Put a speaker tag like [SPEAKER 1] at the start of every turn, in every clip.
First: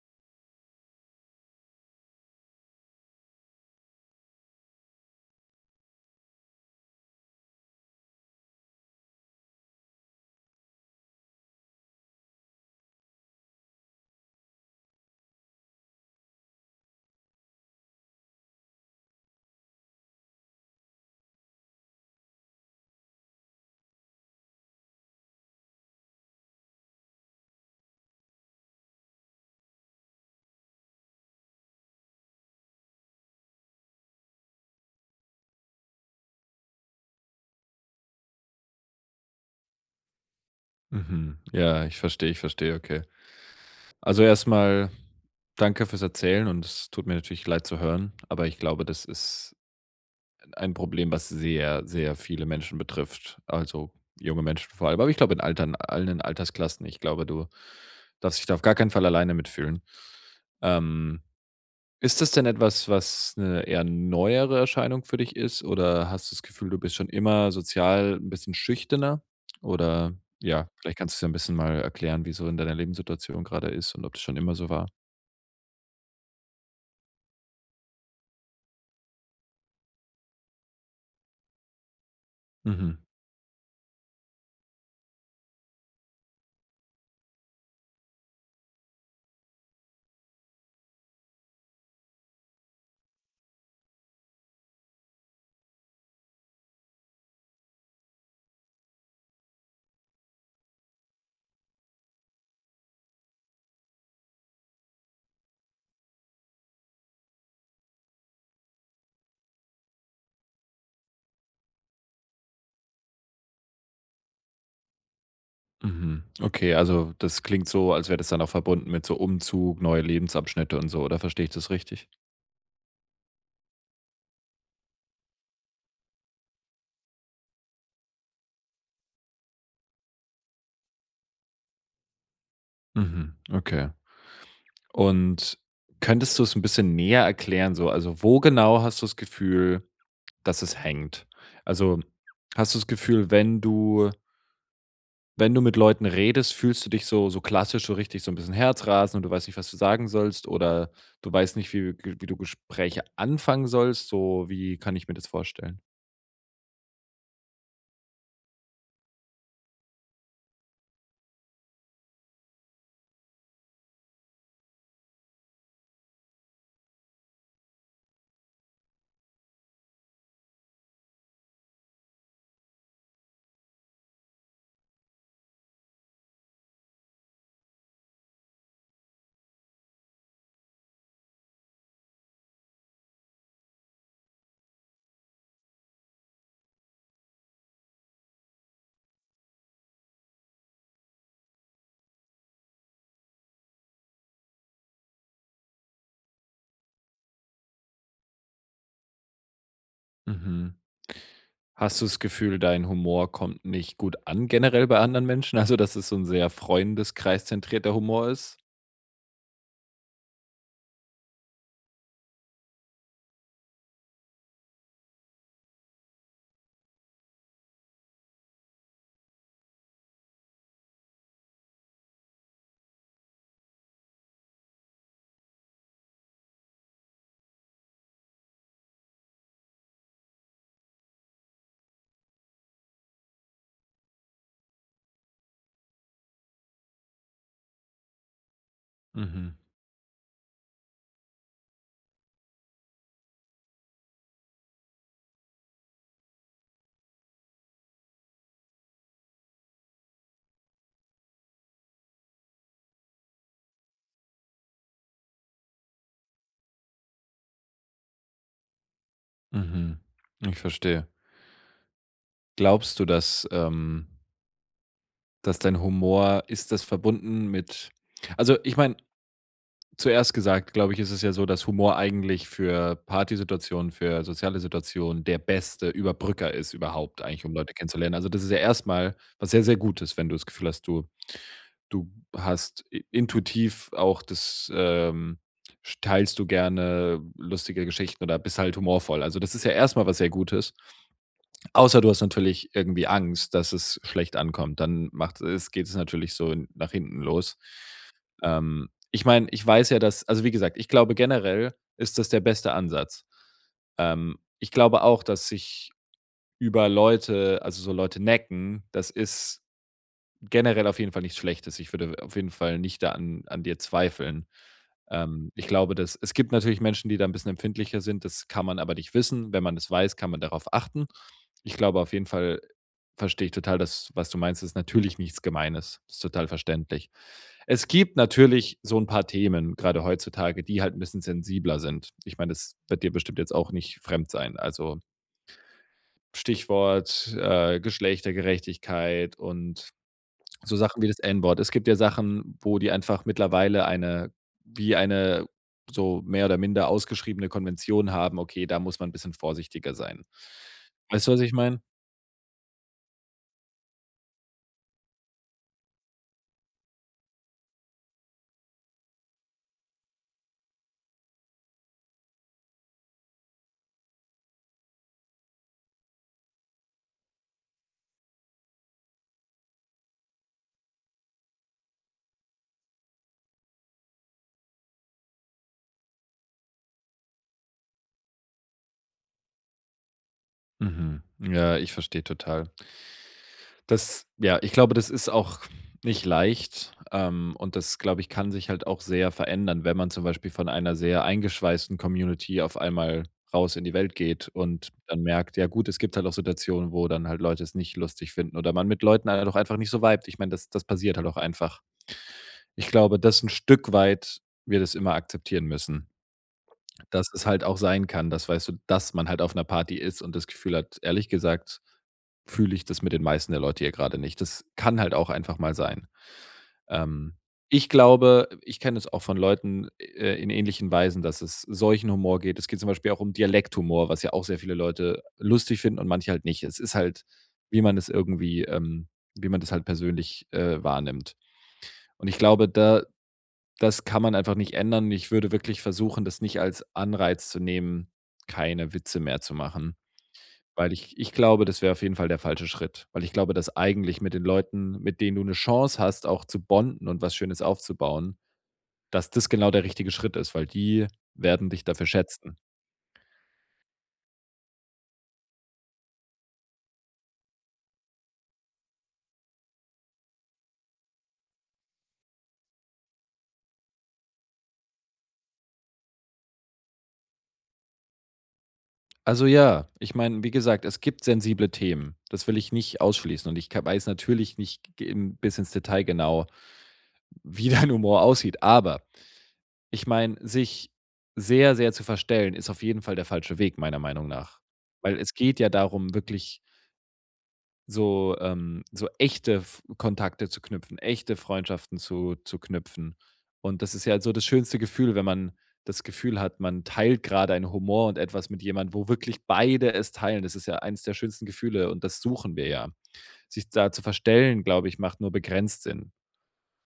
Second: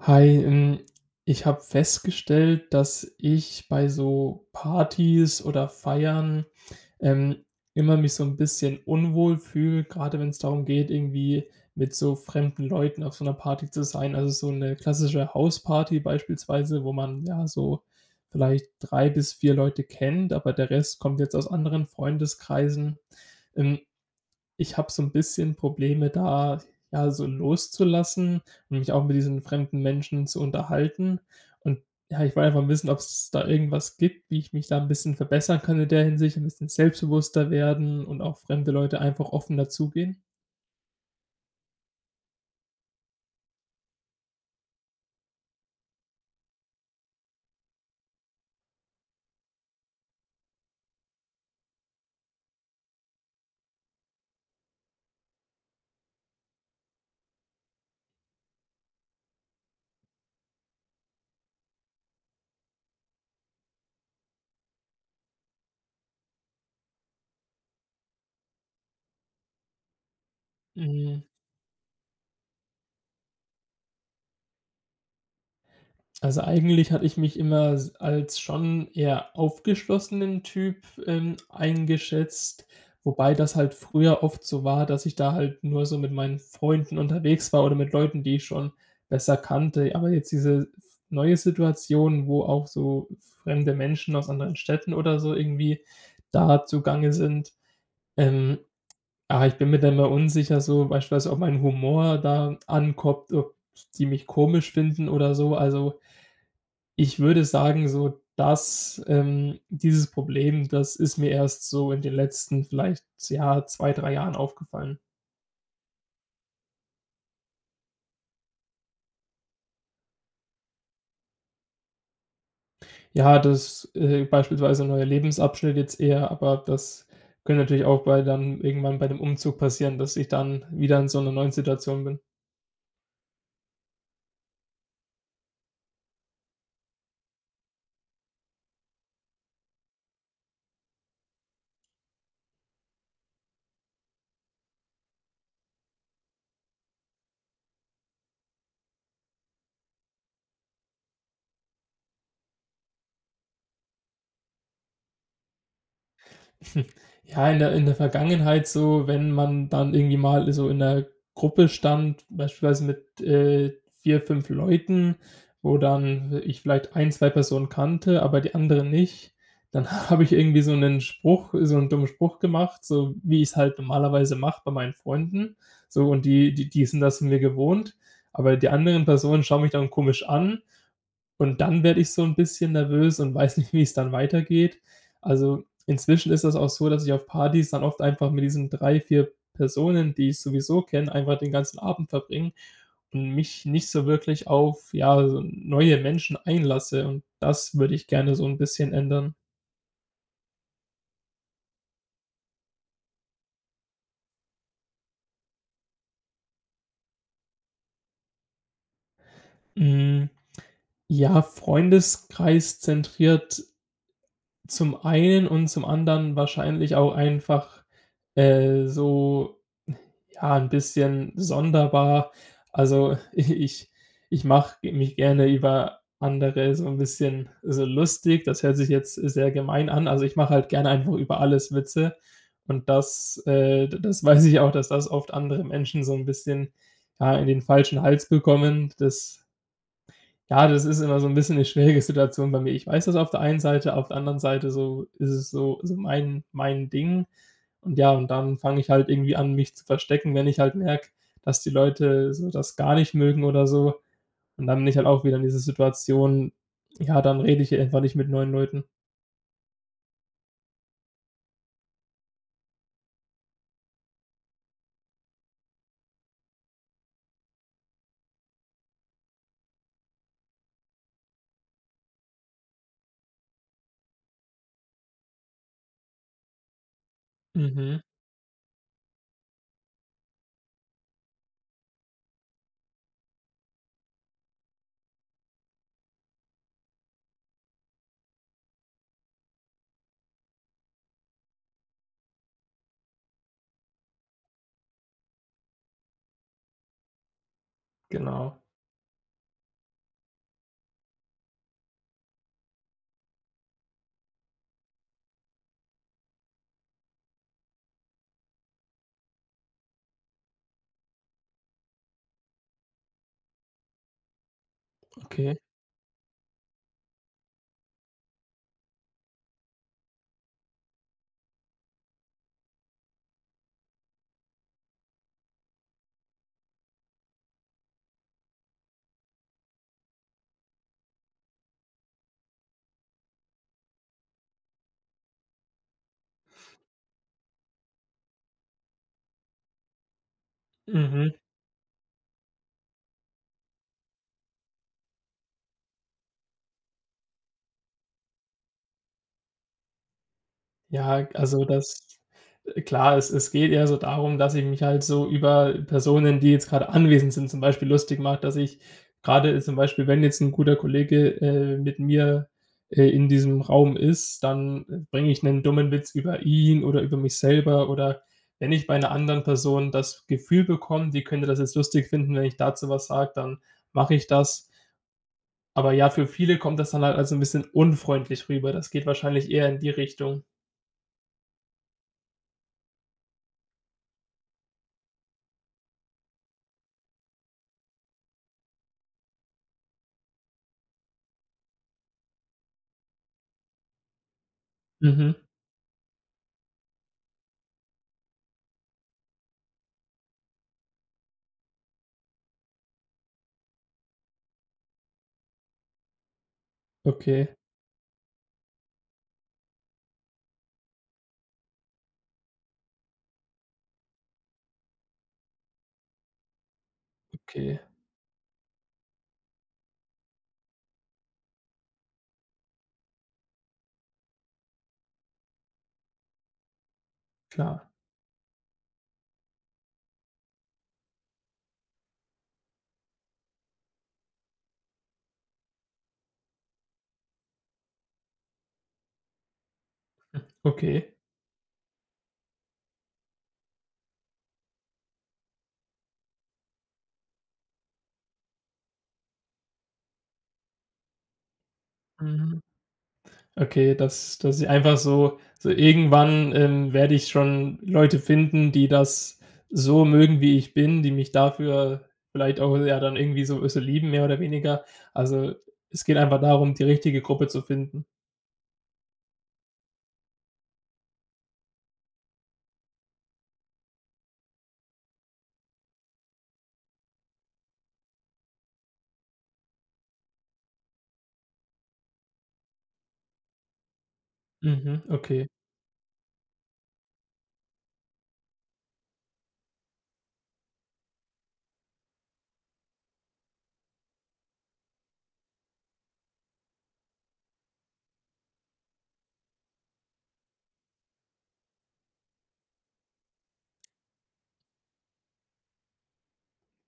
[SPEAKER 1] Hi, ich habe festgestellt, dass ich bei so Partys oder Feiern, ähm, immer mich so ein bisschen unwohl fühle, gerade wenn es darum geht, irgendwie mit so fremden Leuten auf so einer Party zu sein. Also, so eine klassische Hausparty beispielsweise, wo man, ja, so vielleicht 3 bis 4 Leute kennt, aber der Rest kommt jetzt aus anderen Freundeskreisen. Ähm, ich habe so ein bisschen Probleme da, ja, so loszulassen und mich auch mit diesen fremden Menschen zu unterhalten. Und ja, ich wollte einfach mal wissen, ob es da irgendwas gibt, wie ich mich da ein bisschen verbessern kann in der Hinsicht, ein bisschen selbstbewusster werden und auf fremde Leute einfach offen dazugehen?
[SPEAKER 2] Mhm. Ja, ich verstehe, okay. Also erstmal danke fürs Erzählen und es tut mir natürlich leid zu hören, aber ich glaube, das ist ein Problem, was sehr, sehr viele Menschen betrifft. Also junge Menschen vor allem, aber ich glaube allen Altersklassen. Ich glaube, du darfst dich da auf gar keinen Fall alleine mitfühlen. Ähm, Ist das denn etwas, was eine eher neuere Erscheinung für dich ist oder hast du das Gefühl, du bist schon immer sozial ein bisschen schüchterner? Oder ja, vielleicht kannst du's
[SPEAKER 1] Mhm.
[SPEAKER 2] ja ein bisschen mal erklären, wie so in deiner Lebenssituation gerade ist und ob das schon immer so war?
[SPEAKER 1] Also, eigentlich hatte ich mich immer s als schon eher aufgeschlossenen Typ, eingeschätzt,
[SPEAKER 2] Mhm,
[SPEAKER 1] wobei das halt früher oft so war, dass ich da halt nur so mit meinen Freunden unterwegs war oder mit Leuten, die ich schon besser kannte. Aber jetzt diese neue Situation, wo auch so fremde Menschen aus anderen Städten oder so irgendwie da zugange sind, ähm, ich bin mir da immer unsicher so beispielsweise, ob mein Humor da ankommt, ob die mich komisch finden oder so. Also, ich würde sagen, so dass dieses Problem, das ist mir erst so in den letzten vielleicht, ja, 2 3 Jahren aufgefallen.
[SPEAKER 2] mhm. Okay, also das klingt so, als wäre das dann auch verbunden mit so Umzug, neue Lebensabschnitte und so, oder verstehe ich das richtig?
[SPEAKER 1] Ja, das, beispielsweise neuer Lebensabschnitt jetzt eher, aber das könnte natürlich auch bei dann irgendwann bei dem Umzug passieren, dass ich dann wieder in so einer neuen Situation bin.
[SPEAKER 2] Mhm, okay. Und könntest du es ein bisschen näher erklären so? Also, wo genau hast du das Gefühl, dass es hängt. Also, hast du das Gefühl, wenn du mit Leuten redest, fühlst du dich so so klassisch, so richtig so ein bisschen Herzrasen und du weißt nicht, was du sagen sollst oder du weißt nicht, wie du Gespräche anfangen sollst? So, wie kann ich mir das vorstellen?
[SPEAKER 1] Ja, in der Vergangenheit so, wenn man dann irgendwie mal so in 'ner Gruppe stand, beispielsweise mit, 4, 5 Leuten, wo dann ich vielleicht ein 2 Personen kannte, aber die anderen nicht, dann habe ich irgendwie so einen Spruch so einen dummen Spruch gemacht, so wie ich es halt normalerweise mache bei meinen Freunden. So und die sind das von mir gewohnt, aber die anderen Personen schauen mich dann komisch an und dann werde ich so ein bisschen nervös und weiß nicht, wie es dann weitergeht. Also, inzwischen ist das auch so, dass ich auf Partys dann oft einfach mit diesen 3, 4 Personen, die ich sowieso kenne, einfach den ganzen Abend verbringe und mich nicht so wirklich auf, ja, so neue Menschen einlasse und das würde ich gerne so ein bisschen ändern.
[SPEAKER 2] Mhm. Hast du das Gefühl, dein Humor kommt nicht gut an generell bei anderen Menschen? Also, dass es so ein sehr freundeskreiszentrierter Humor ist?
[SPEAKER 1] Hm, ja, Freundeskreis zentriert zum einen und zum anderen wahrscheinlich auch einfach, so ja, ein bisschen sonderbar. Also, ich ich mache mich gerne über andere so ein bisschen so lustig. Das hört sich jetzt sehr gemein an. Also, ich mache halt gerne einfach über alles Witze und das, das weiß ich auch, dass das oft andere Menschen so ein bisschen, ja, in den falschen Hals bekommen. Das
[SPEAKER 2] Mhm,
[SPEAKER 1] ja, das ist immer so 'n bisschen 'ne schwierige Situation bei mir. Ich weiß das auf der einen Seite, auf der anderen Seite so ist es so mein Ding. Und ja, und dann fange ich halt irgendwie an, mich zu verstecken, wenn ich halt merke, dass die Leute so das gar nicht mögen oder so. Und dann bin ich halt auch wieder in dieser Situation, ja, dann rede ich einfach nicht mit neuen Leuten.
[SPEAKER 2] mhm. Ich verstehe. Glaubst du, dass, dass dein Humor, ist das verbunden mit, also, ich meine, zuerst gesagt, glaube ich, ist es ja so, dass Humor eigentlich für Partysituationen, für soziale Situationen der beste Überbrücker ist überhaupt eigentlich, um Leute
[SPEAKER 1] Mhm.
[SPEAKER 2] kennenzulernen. Also, das ist ja erstmal was sehr, sehr Gutes, wenn du das Gefühl hast, du hast i intuitiv auch das, teilst du gerne lustige Geschichten oder bist halt humorvoll. Also, das ist ja erstmal was sehr Gutes. Außer du hast natürlich irgendwie Angst, dass es schlecht ankommt, dann macht es geht es natürlich so in- nach hinten los.
[SPEAKER 1] Genau.
[SPEAKER 2] Ich meine, ich weiß ja, dass, also, wie gesagt, ich glaube generell ist das der beste Ansatz. Ich glaube auch, dass sich über Leute, also, so Leute necken, das ist generell auf jeden Fall nichts Schlechtes. Ich würde auf jeden Fall nicht da an dir zweifeln.
[SPEAKER 1] Okay.
[SPEAKER 2] Ich glaube, dass es gibt natürlich Menschen, die da ein bisschen empfindlicher sind, das kann man aber nicht wissen. Wenn man es weiß, kann man darauf achten. Ich glaube auf jeden Fall, verstehe ich total das, was du meinst, ist natürlich nichts Gemeines. Ist total verständlich. Es gibt natürlich so ein paar Themen, gerade heutzutage, die halt ein bisschen sensibler sind. Ich meine, das wird dir bestimmt jetzt auch nicht fremd sein. Also, Stichwort, Geschlechtergerechtigkeit und so Sachen wie das
[SPEAKER 1] Mhm.
[SPEAKER 2] N-Wort. Es gibt ja Sachen, wo die einfach mittlerweile eine, wie eine, so mehr oder minder ausgeschriebene Konvention haben: „Okay, da muss man ein bisschen vorsichtiger sein.“ Weißt
[SPEAKER 1] Ja,
[SPEAKER 2] du, was ich
[SPEAKER 1] also
[SPEAKER 2] meine?
[SPEAKER 1] das klar, es geht eher so darum, dass ich mich halt so über Personen, die jetzt gerade anwesend sind, zum Beispiel lustig mache, dass ich grade zum Beispiel, wenn jetzt ein guter Kollege, mit mir, in diesem Raum ist, dann, bringe ich einen dummen Witz über ihn oder über mich selber oder wenn ich bei einer anderen Person das Gefühl bekomme, die könnte das jetzt lustig finden, wenn ich dazu was sage, dann mache ich das. Aber ja, für viele kommt das dann halt also ein bisschen unfreundlich rüber. Das geht wahrscheinlich eher in die Richtung.
[SPEAKER 2] Mhm. Ja, ich verstehe total. Das, ja, ich glaube, das ist auch nicht leicht, und das, glaube ich, kann sich halt auch sehr verändern, wenn man zum Beispiel von einer sehr eingeschweißten Community auf einmal raus in die Welt geht und dann
[SPEAKER 1] Mhm.
[SPEAKER 2] merkt, ja gut, es gibt halt auch Situationen, wo dann halt Leute es nicht lustig finden oder man mit Leuten halt auch einfach nicht so vibet. Ich meine, das passiert halt auch einfach. Ich glaube, dass ein Stück weit wir das immer akzeptieren müssen. Dass es
[SPEAKER 1] Okay,
[SPEAKER 2] halt auch sein kann, dass, weißt du, dass man halt auf einer Party ist und das Gefühl hat, ehrlich gesagt, fühle ich das mit den meisten der Leute hier gerade nicht. Das kann halt auch einfach mal sein. Ähm,
[SPEAKER 1] okay,
[SPEAKER 2] ich glaube, ich kenne es auch von Leuten, in ähnlichen Weisen, dass es solchen Humor geht. Es geht zum Beispiel auch um Dialekthumor, was ja auch sehr viele Leute lustig finden und manche halt nicht. Es ist halt, wie
[SPEAKER 1] klar.
[SPEAKER 2] man es irgendwie wie man das halt persönlich, wahrnimmt. Und ich glaube, da, das kann man einfach nicht ändern. Ich würde wirklich versuchen, das nicht als Anreiz zu nehmen, keine Witze mehr zu machen, weil
[SPEAKER 1] Okay.
[SPEAKER 2] ich glaube, das wäre auf jeden Fall der falsche Schritt, weil ich glaube, dass eigentlich mit den Leuten, mit denen du eine Chance hast, auch zu bonden und was Schönes aufzubauen, dass das genau der richtige Schritt ist, weil die werden dich dafür schätzen.
[SPEAKER 1] Mhm. Okay, dass ich einfach so irgendwann, werde ich schon Leute finden, die das so mögen, wie ich bin, die mich dafür vielleicht auch ja dann irgendwie so lieben, mehr oder weniger. Also, es geht einfach darum, die richtige Gruppe zu finden.
[SPEAKER 2] Also, ja, ich meine, wie gesagt, es gibt sensible Themen. Das will ich nicht ausschließen und ich ka weiß natürlich nicht g im bis ins Detail genau, wie dein Humor aussieht, aber ich meine, sich sehr, sehr zu verstellen, ist auf jeden Fall der falsche Weg, meiner Meinung nach.
[SPEAKER 1] Mhm,
[SPEAKER 2] Weil es
[SPEAKER 1] okay.
[SPEAKER 2] geht ja darum, wirklich so, so echte F Kontakte zu knüpfen, echte Freundschaften zu knüpfen. Und das ist ja so das schönste Gefühl, wenn man das Gefühl hat, man teilt gerade einen Humor und etwas mit jemandem, wo wirklich beide es teilen. Das ist ja eines der schönsten Gefühle und das suchen wir ja. Sich da zu verstellen, glaube ich, macht nur begrenzt Sinn.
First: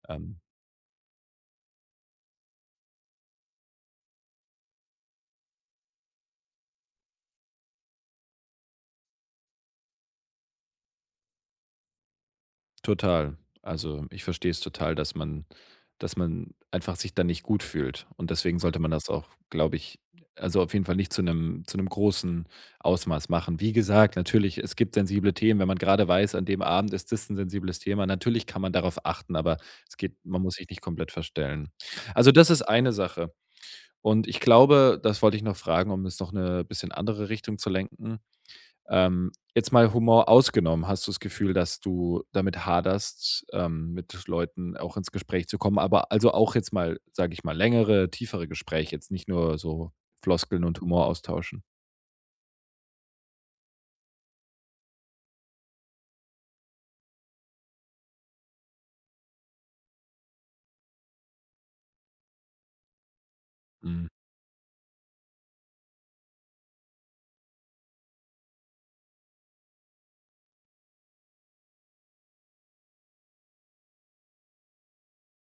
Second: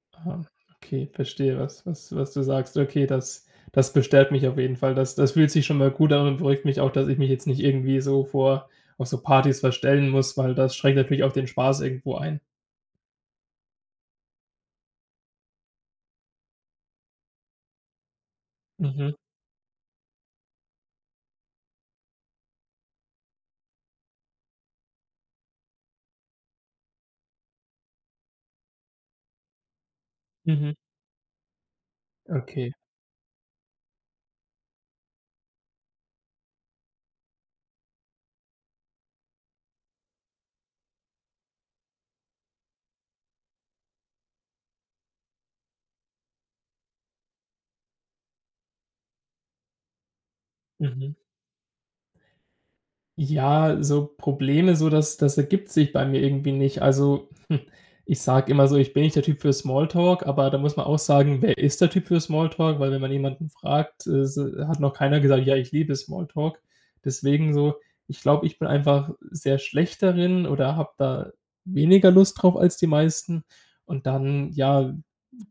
[SPEAKER 2] Ähm,
[SPEAKER 1] Ah, okay, verstehe, was du sagst. Okay, das bestärkt mich auf jeden Fall. Das fühlt sich schon mal gut an und beruhigt mich auch, dass ich mich jetzt nicht irgendwie so vor auf so Partys verstellen muss, weil das schränkt natürlich auch den Spaß irgendwo ein.
[SPEAKER 2] total. Also, ich verstehe es total, dass man, dass man einfach sich dann nicht gut fühlt. Und deswegen sollte man das
[SPEAKER 1] Mhm,
[SPEAKER 2] auch, glaube ich, also, auf jeden Fall nicht zu einem, zu einem großen Ausmaß machen. Wie gesagt, natürlich, es gibt sensible Themen, wenn man gerade weiß, an dem Abend ist das ein sensibles Thema. Natürlich kann man darauf achten, aber es geht, man muss sich
[SPEAKER 1] mhm,
[SPEAKER 2] nicht komplett verstellen. Also, das ist
[SPEAKER 1] okay,
[SPEAKER 2] eine Sache. Und ich glaube, das wollte ich noch fragen, um es noch eine bisschen andere Richtung zu lenken. Jetzt mal Humor ausgenommen, hast du das Gefühl, dass du damit haderst, mit Leuten auch ins Gespräch zu kommen? Aber also auch jetzt mal, sage ich mal, längere, tiefere Gespräche, jetzt nicht nur so Floskeln und Humor
[SPEAKER 1] mhm.
[SPEAKER 2] austauschen.
[SPEAKER 1] Ja, so Probleme, so das das ergibt sich bei mir irgendwie nicht. Also, ich sage immer so, ich bin nicht der Typ für Smalltalk, aber da muss man auch sagen, wer ist der Typ für Smalltalk? Weil wenn man jemanden fragt,
[SPEAKER 2] Mhm.
[SPEAKER 1] s hat noch keiner gesagt: „Ja, ich liebe Smalltalk.“ Deswegen so, ich glaube, ich bin einfach sehr schlecht darin oder habe da weniger Lust drauf als die meisten. Und dann, ja,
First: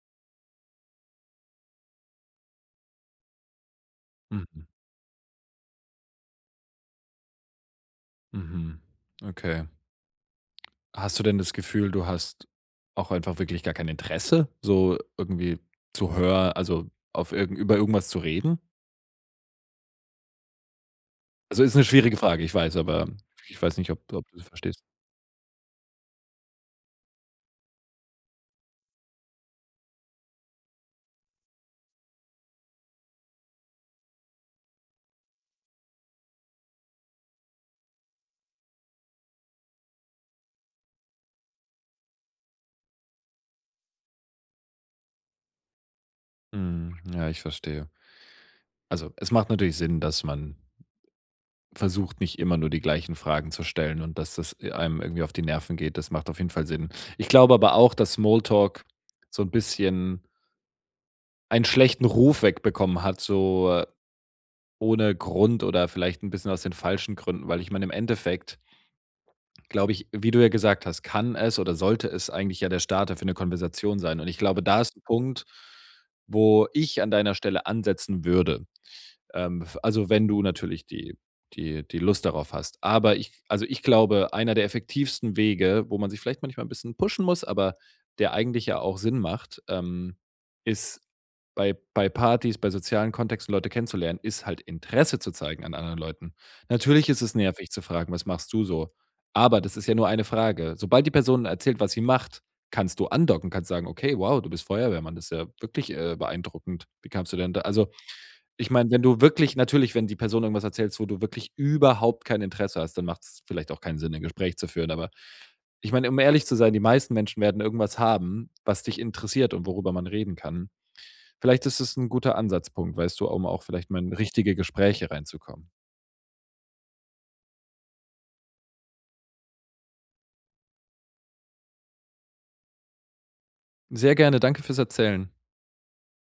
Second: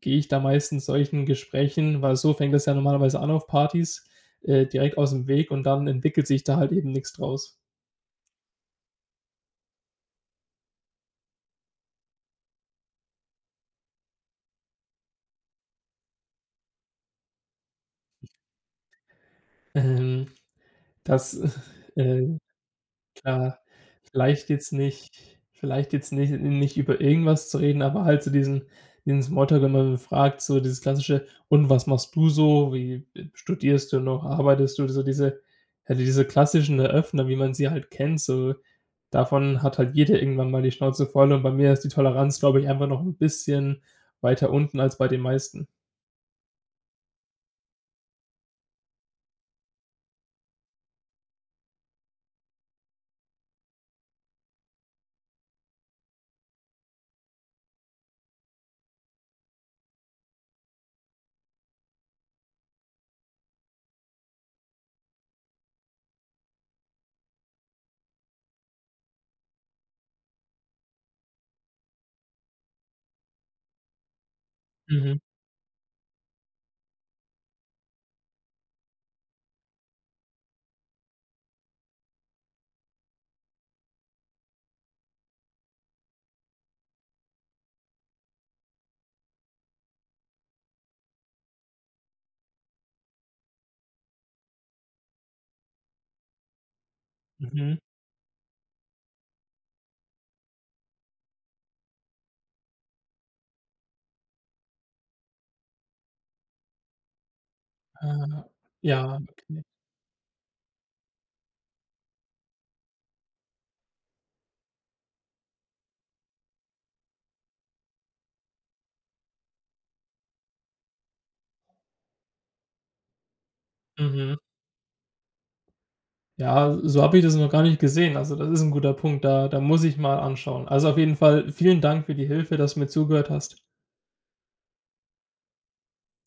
[SPEAKER 1] gehe ich da meistens solchen Gesprächen weil so fängt das ja normalerweise an auf Partys,
[SPEAKER 2] Mhm.
[SPEAKER 1] direkt aus dem Weg und dann entwickelt sich da halt eben nichts draus.
[SPEAKER 2] Mhm. Okay. Hast du denn das Gefühl, du hast auch einfach wirklich gar kein Interesse, so irgendwie zu hören, also auf irgend über irgendwas zu reden?
[SPEAKER 1] Ähm, das,
[SPEAKER 2] Also, ist eine schwierige
[SPEAKER 1] äh,
[SPEAKER 2] Frage, ich weiß, aber
[SPEAKER 1] klar,
[SPEAKER 2] ich weiß nicht, ob du das
[SPEAKER 1] vielleicht jetzt
[SPEAKER 2] verstehst.
[SPEAKER 1] nicht vielleicht jetzt nicht nicht über irgendwas zu reden, aber halt so diesen Smalltalk, wenn man so fragt, so dieses klassische: „Und was machst du so? Wie studierst du noch? Arbeitest du?“ So diese ja, diese klassischen Eröffner, wie man sie halt kennt, so davon hat halt jeder irgendwann mal die Schnauze voll und bei mir ist die Toleranz, glaube ich, einfach noch 'n bisschen weiter unten als bei den meisten.
[SPEAKER 2] Mhm. Ja, ich verstehe. Also, es macht natürlich Sinn, dass man versucht, nicht immer nur die gleichen Fragen zu stellen und dass das, einem irgendwie auf die Nerven geht. Das macht auf jeden Fall Sinn. Ich glaube aber auch, dass Smalltalk so ein bisschen einen schlechten Ruf wegbekommen hat, so, ohne Grund oder vielleicht ein bisschen aus den falschen Gründen, weil ich meine, im Endeffekt glaube ich, wie du ja gesagt hast, kann es oder sollte es eigentlich ja der Starter für eine Konversation sein. Und ich glaube, da ist 'n
[SPEAKER 1] Mhm,
[SPEAKER 2] Punkt, wo ich an deiner Stelle ansetzen würde. F also, wenn du natürlich die, die Lust darauf hast. Aber ich, also, ich glaube, einer der effektivsten Wege, wo man sich vielleicht manchmal ein bisschen pushen muss, aber der eigentlich ja auch Sinn macht, ist bei Partys, bei sozialen Kontexten Leute kennenzulernen, ist halt Interesse zu zeigen an anderen Leuten. Natürlich ist es nervig
[SPEAKER 1] mhm.
[SPEAKER 2] zu fragen: „Was machst du so?“ Aber das ist ja nur eine Frage. Sobald die Person erzählt, was sie macht, kannst du andocken, kannst sagen: „Okay, wow, du bist Feuerwehrmann, das ist ja wirklich, beeindruckend. Wie kamst du denn da“, also,
[SPEAKER 1] Ah,
[SPEAKER 2] ich meine, wenn
[SPEAKER 1] ja,
[SPEAKER 2] du wirklich,
[SPEAKER 1] okay.
[SPEAKER 2] natürlich, wenn die Person irgendwas erzählst, wo du wirklich überhaupt kein Interesse hast, dann macht es vielleicht auch keinen Sinn, ein Gespräch zu führen. Aber ich meine, um ehrlich zu sein, die meisten Menschen werden irgendwas haben, was dich interessiert und worüber man reden kann. Vielleicht ist es ein guter Ansatzpunkt, weißt du, um auch vielleicht mal in
[SPEAKER 1] Mhm.
[SPEAKER 2] richtige Gespräche reinzukommen.
[SPEAKER 1] Ja, so habe ich das noch gar nicht gesehen. Also, das ist ein guter Punkt. Da muss ich mal anschauen. Also, auf jeden Fall vielen Dank für die Hilfe, dass du mir zugehört hast.
[SPEAKER 2] Sehr gerne, danke fürs Erzählen.